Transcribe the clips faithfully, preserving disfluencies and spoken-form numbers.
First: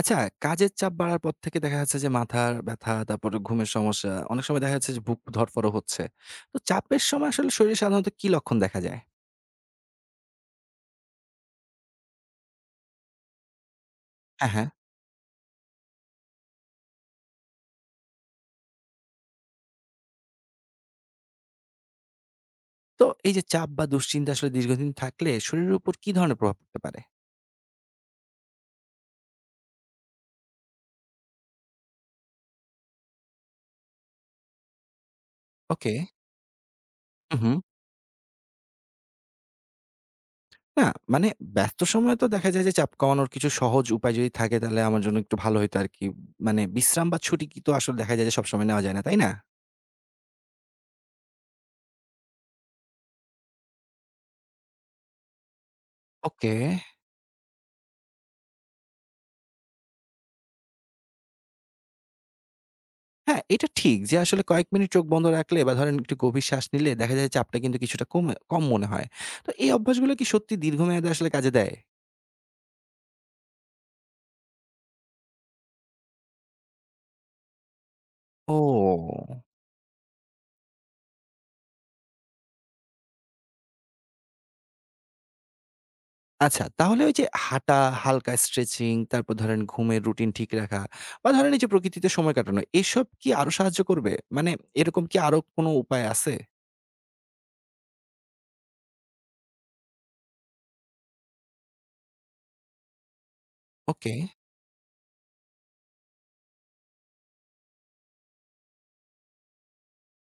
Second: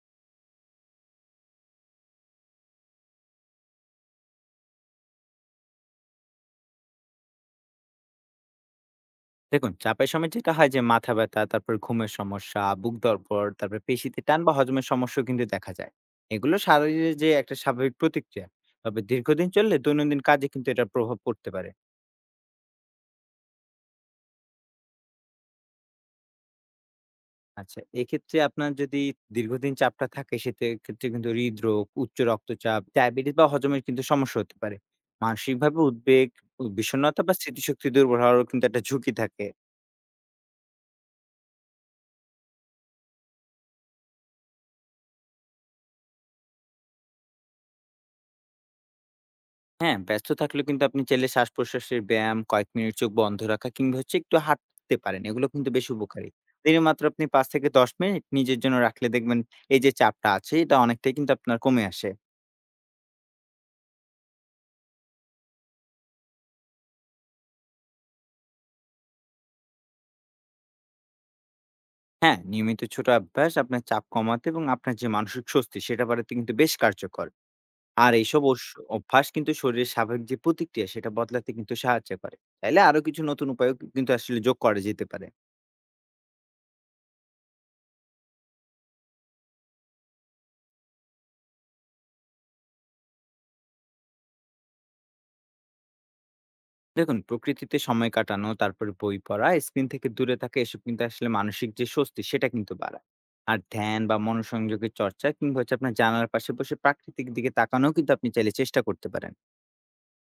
আচ্ছা, কাজের চাপ বাড়ার পর থেকে দেখা যাচ্ছে যে মাথার ব্যথা, তারপরে ঘুমের সমস্যা, অনেক সময় দেখা যাচ্ছে যে বুক ধড়ফড়ও হচ্ছে। তো চাপের সময় আসলে শরীরে সাধারণত কি লক্ষণ দেখা যায়? দেখুন, চাপের সময় যেটা হয় যে মাথা ব্যথা, তারপর ঘুমের সমস্যা, বুক ধড়ফড়, তারপরে পেশিতে টান হ্যাঁ, বা হ্যাঁ। হজমের সমস্যাও কিন্তু দেখা যায়। এগুলো শরীরের যে একটা স্বাভাবিক প্রতিক্রিয়া। তবে দীর্ঘদিন চললে দৈনন্দিন কাজে কিন্তু এটার প্রভাব পড়তে পারে। তো এই যে চাপ বা দুশ্চিন্তা আসলে দীর্ঘদিন থাকলে শরীরের উপর কি ধরনের প্রভাব পড়তে পারে? আচ্ছা, এক্ষেত্রে আপনার যদি দীর্ঘদিন চাপটা থাকে সেক্ষেত্রে কিন্তু হৃদরোগ, উচ্চ রক্তচাপ, ডায়াবেটিস বা হজমের কিন্তু সমস্যা হতে পারে। মানসিকভাবে ওকে। উদ্বেগ, বিষণ্ণতা বা হু, হু। স্মৃতিশক্তি দুর্বল হওয়ারও কিন্তু একটা ঝুঁকি থাকে। না, মানে ব্যস্ত সময়ে তো দেখা যায় যে চাপ কমানোর কিছু সহজ উপায় যদি থাকে তাহলে আমার জন্য একটু ভালো হইতো আরকি। মানে বিশ্রাম বা ছুটি কি তো আসলে দেখা যায় যে সবসময় নেওয়া যায় না, তাই না? হ্যাঁ, ব্যস্ত থাকলেও কিন্তু আপনি চাইলে শ্বাস-প্রশ্বাসের ব্যায়াম, কয়েক মিনিট চোখ বন্ধ রাখা কিংবা হচ্ছে একটু হাঁটতে পারেন। এগুলো কিন্তু বেশ উপকারী। ওকে। দিনে মাত্র আপনি পাঁচ থেকে দশ মিনিট নিজের জন্য রাখলে দেখবেন এই যে চাপটা আছে এটা অনেকটাই কিন্তু আপনার কমে আসে। হ্যাঁ, এটা ঠিক যে আসলে কয়েক মিনিট চোখ বন্ধ রাখলে বা ধরেন একটু গভীর শ্বাস নিলে দেখা যায় চাপটা কিন্তু কিছুটা কমে কম মনে হয়। তো এই অভ্যাসগুলো কি সত্যি দীর্ঘমেয়াদে আসলে কাজে দেয়? হ্যাঁ, নিয়মিত ছোট অভ্যাস আপনার চাপ কমাতে এবং আপনার যে মানসিক স্বস্তি সেটা বাড়াতে কিন্তু বেশ কার্যকর। আর এইসব অস অভ্যাস ও! কিন্তু শরীরের স্বাভাবিক যে প্রতিক্রিয়া সেটা বদলাতে কিন্তু সাহায্য করে। চাইলে আরো কিছু নতুন উপায়ও কিন্তু আসলে যোগ করা যেতে পারে। আচ্ছা তাহলে ওই যে হাঁটা, হালকা স্ট্রেচিং, তারপর ধরেন ঘুমের রুটিন ঠিক রাখা বা ধরেন এই যে প্রকৃতিতে সময় কাটানো এসব কি আরো সাহায্য করবে? মানে এরকম কি আরো কোনো উপায় আছে? দেখুন, প্রকৃতিতে সময় কাটানো, তারপরে বই পড়া, স্ক্রিন থেকে দূরে থাকা, এসব কিন্তু আসলে মানসিক যে স্বস্তি সেটা কিন্তু বাড়ায়। আর ধ্যান ওকে। বা মনোসংযোগের চর্চা কিংবা হচ্ছে আপনার জানালার পাশে বসে প্রাকৃতিক দিকে তাকানোও কিন্তু আপনি চাইলে চেষ্টা করতে পারেন।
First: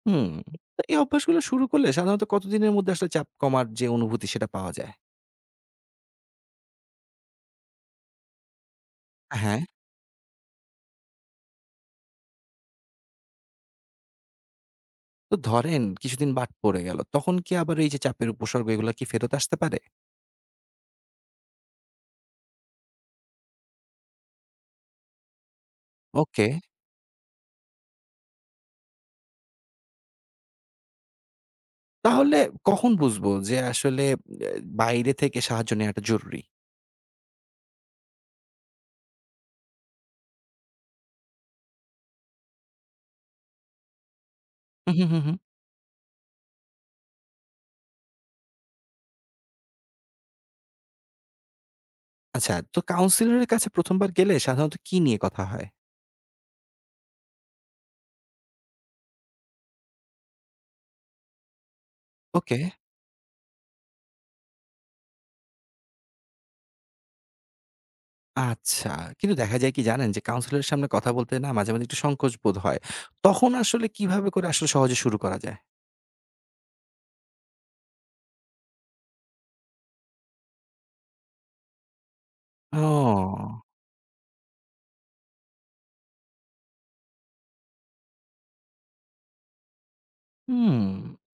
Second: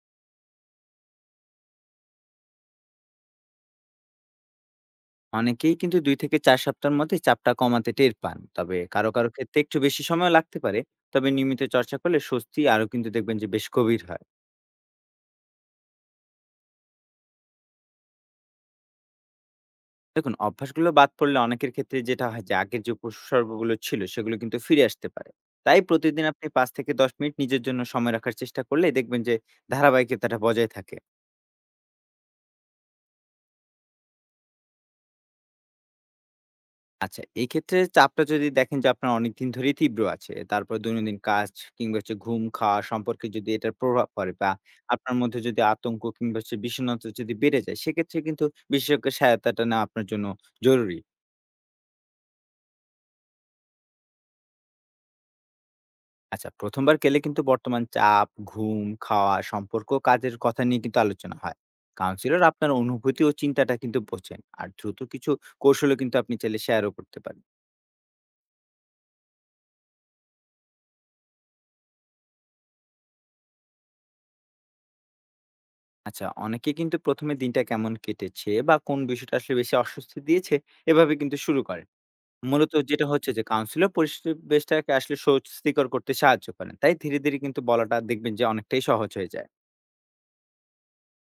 হুম। তো এই অভ্যাসগুলো শুরু করলে সাধারণত কতদিনের মধ্যে আসলে চাপ কমার যে অনুভূতি সেটা পাওয়া যায়? অনেকেই কিন্তু দুই থেকে চার সপ্তাহের মধ্যে চাপটা কমাতে টের পান, তবে কারো কারো ক্ষেত্রে হ্যাঁ। একটু বেশি সময় লাগতে পারে। তবে নিয়মিত চর্চা করলে স্বস্তি আরো কিন্তু দেখবেন যে বেশ গভীর হয়। তো ধরেন কিছুদিন বাদ পড়ে গেল। তখন কি আবার এই যে চাপের উপসর্গ এগুলা কি ফেরত আসতে পারে? দেখুন, অভ্যাসগুলো বাদ পড়লে অনেকের ক্ষেত্রে যেটা হয় যে আগের যে উপসর্গগুলো ছিল সেগুলো কিন্তু ফিরে আসতে পারে। তাই প্রতিদিন ওকে। আপনি পাঁচ থেকে দশ মিনিট নিজের জন্য সময় রাখার চেষ্টা করলে দেখবেন যে ধারাবাহিকতাটা বজায় থাকে। তাহলে কখন বুঝবো যে আসলে এ বাইরে থেকে সাহায্য নেওয়াটা জরুরি? আচ্ছা, এই ক্ষেত্রে চাপটা যদি দেখেন যে আপনার অনেকদিন ধরেই তীব্র আছে, তারপর দৈনন্দিন কাজ কিংবা হচ্ছে ঘুম, খাওয়া সম্পর্কে যদি এটার প্রভাব পড়ে, বা হু, হু, আপনার হু, হু। মধ্যে যদি আতঙ্ক কিংবা হচ্ছে বিষণ্ণতা যদি বেড়ে যায়, সেক্ষেত্রে কিন্তু বিশেষজ্ঞের সহায়তাটা নেওয়া আপনার জন্য জরুরি। আচ্ছা তো কাউন্সিলর এর কাছে প্রথম বার গেলে সাধারণত কি নিয়ে কথা হয়? আচ্ছা, প্রথম বার গেলে কিন্তু বর্তমান চাপ, ঘুম, খাওয়া, সম্পর্ক, কাজের কথা নিয়ে কিন্তু আলোচনা হয়। Counsellor okay. আপনার অনুভূতি ও চিন্তাটা কিন্তু বোঝেন। আর দ্রুত কিছু কৌশলও কিন্তু আপনি চাইলে শেয়ারও করতে পারেন। আচ্ছা। কিন্তু দেখা যায় কি জানেন যে কাউন্সিলর এর সামনে কথা বলতে না মাঝে, মাঝে একটু সংকোচ বোধ হয়। তখন আসলে কিভাবে করে আসলে সহজে শুরু করা যায়? আচ্ছা, অনেকে কিন্তু প্রথম এ দিনটা কেমন কেটেছে বা কোন বিষয়টা আসলে বেশি অস্বস্তি দিয়েছে, এভাবে কিন্তু শুরু করেন। মূলত যেটা হচ্ছে যে ও। কাউন্সিলর পরিবেশটাকে আসলে স্বস্তিকর করতে সাহায্য করেন। তাই ধীরে, ধীরে কিন্তু বলাটা দেখবেন যে অনেকটাই সহজ হয়ে যায়। হুম,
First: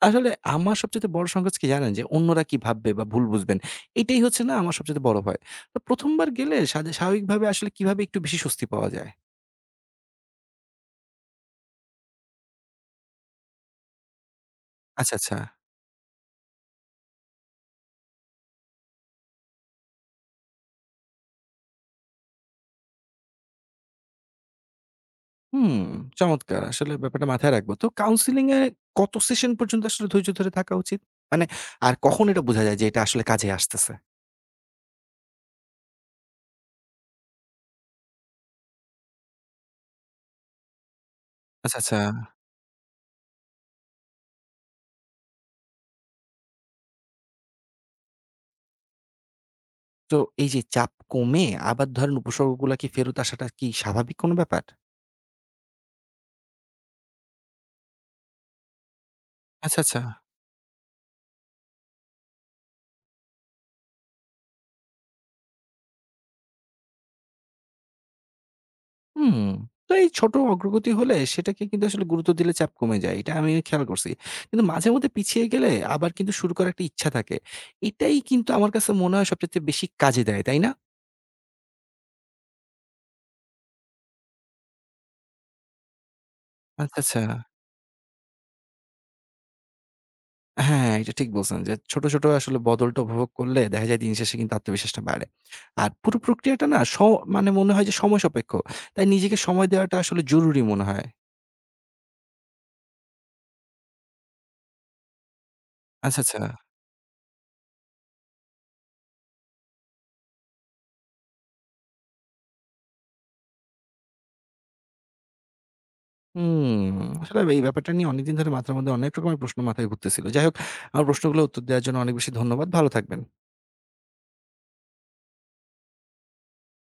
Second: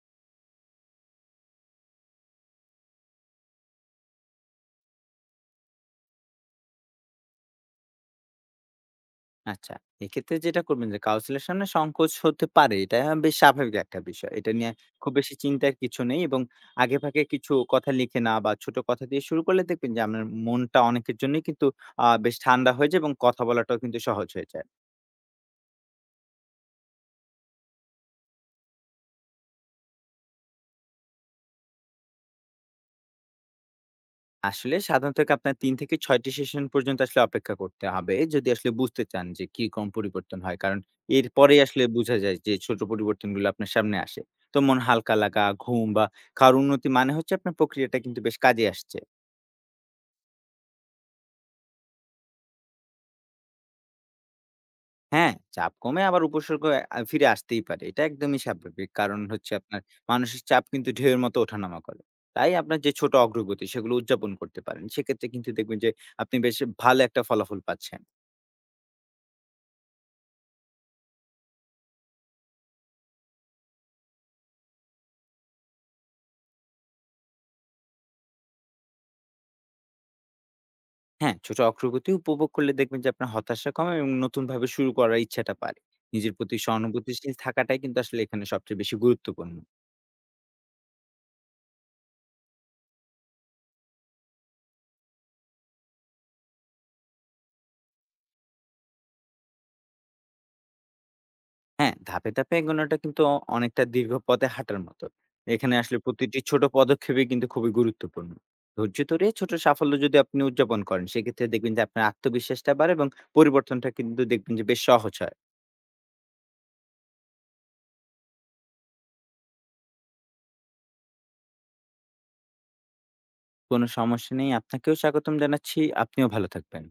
আসলে আমার সবচাইতে বড় সংকোচ কি জানেন? যে অন্যরা কি ভাববে বা ভুল বুঝবেন। এটাই হচ্ছে না আমার সবচাইতে বড় ভয়। তো প্রথম বার গেলে সাদে স্বাভাবিকভাবে আসলে কিভাবে একটু বেশি স্বস্তি পাওয়া যায়? আচ্ছা। এক্ষেত্রে যেটা করবেন যে কাউন্সিলের সামনে সংকোচ হতে পারে। এটা বেশ স্বাভাবিক একটা বিষয়। এটা নিয়ে খুব আচ্ছা, বেশি আচ্ছা। চিন্তার কিছু নেই, এবং আগেভাগে কিছু কথা লিখে নেওয়া বা ছোট কথা দিয়ে শুরু করলে দেখবেন যে আপনার মনটা অনেকের জন্যই কিন্তু আ বেশ ঠান্ডা হয়ে যায় এবং কথা বলাটাও কিন্তু সহজ হয়ে যায়। হুম, চমৎকার। আসলে ব্যাপারটা মাথায় রাখবো। তো কাউন্সেলিং এ কত সেশন পর্যন্ত আসলে ধৈর্য ধরে থাকা উচিত? মানে আর কখন এটা বোঝা যায় যে এটা আসলে কাজে আসতেছে? আসলে সাধারণত এক আপনার তিন থেকে ছয় টি সেশন পর্যন্ত আসলে অপেক্ষা করতে হবে, যদি আসলে বুঝতে চান যে কি কম পরিবর্তন হয়। কারণ এরপরেই আচ্ছা, আসলে আচ্ছা। বোঝা যায় যে ছোট পরিবর্তনগুলো আপনার সামনে আসে। তো মন হালকা লাগা, ঘুম বা খাওয়ার উন্নতি মানে হচ্ছে আপনার প্রক্রিয়াটা কিন্তু বেশ কাজে আসছে। তো এই যে চাপ কমে আবার ধরেন উপসর্গগুলা কি ফেরত আসাটা কি স্বাভাবিক কোনো ব্যাপার? হ্যাঁ, চাপ কমে আবার উপসর্গ আ ফিরে আসতেই পারে। এটা একদমই স্বাভাবিক। কারণ হচ্ছে আচ্ছা, আপনার আচ্ছা। মানসিক চাপ কিন্তু ঢেউয়ের মতো ওঠানামা করে। তাই আপনার যে ছোট অগ্রগতি সেগুলো উদযাপন করতে পারেন। সেক্ষেত্রে কিন্তু দেখবেন যে আপনি বেশ ভালো একটা ফলাফল পাচ্ছেন। হুম। তো এই ছোট অগ্রগতি হলে সেটাকে কিন্তু আসলে গুরুত্ব দিলে চাপ কমে যায়। এটা আমি খেয়াল করছি। কিন্তু মাঝে মধ্যে পিছিয়ে গেলে আবার কিন্তু শুরু করার একটা ইচ্ছা থাকে। এটাই কিন্তু আমার কাছে মনে হয় সবচাইতে বেশি কাজে দেয়, তাই না? হ্যাঁ, ছোট অগ্রগতি উপভোগ করলে দেখবেন যে আপনার হতাশা কমে এবং নতুনভাবে শুরু করার ইচ্ছাটা বাড়ে। নিজের প্রতি আচ্ছা, আচ্ছা। সহানুভূতিশীল থাকাটাই কিন্তু আসলে এখানে সবচেয়ে বেশি গুরুত্বপূর্ণ। হ্যাঁ, এটা ঠিক বলছেন যে ছোট, ছোট আসলে বদলটা উপভোগ করলে দেখা যায় দিন শেষে কিন্তু আত্মবিশ্বাসটা বাড়ে। আর পুরো প্রক্রিয়াটা না স মানে মনে হয় যে সময় সাপেক্ষ। তাই নিজেকে সময় দেওয়াটা আসলে জরুরি মনে হয়। হ্যাঁ, ধাপে, ধাপে এগোনোটা কিন্তু অ অনেকটা দীর্ঘ পথে হাঁটার মতো। এখানে আসলে আচ্ছা, আচ্ছা। প্রতিটি ছোট পদক্ষেপই কিন্তু খুবই গুরুত্বপূর্ণ। ধৈর্য ধরে ছোট সাফল্য যদি আপনি উদযাপন করেন, সেক্ষেত্রে দেখবেন যে আপনার আত্মবিশ্বাসটা বাড়ে এবং পরিবর্তনটা কিন্তু দেখবেন যে বেশ সহজ হয়। হুম, আসলে এই ব্যাপারটা নিয়ে অনেকদিন ধরে মাথার মধ্যে অনেক রকমের প্রশ্ন মাথায় ঘুরতেছিল। যাই হোক, আমার প্রশ্নগুলোর উত্তর দেওয়ার জন্য অনেক বেশি ধন্যবাদ। ভালো থাকবেন। কোনো সমস্যা নেই। আপনাকেও স্বাগতম জানাচ্ছি। আপনিও ভালো থাকবেন।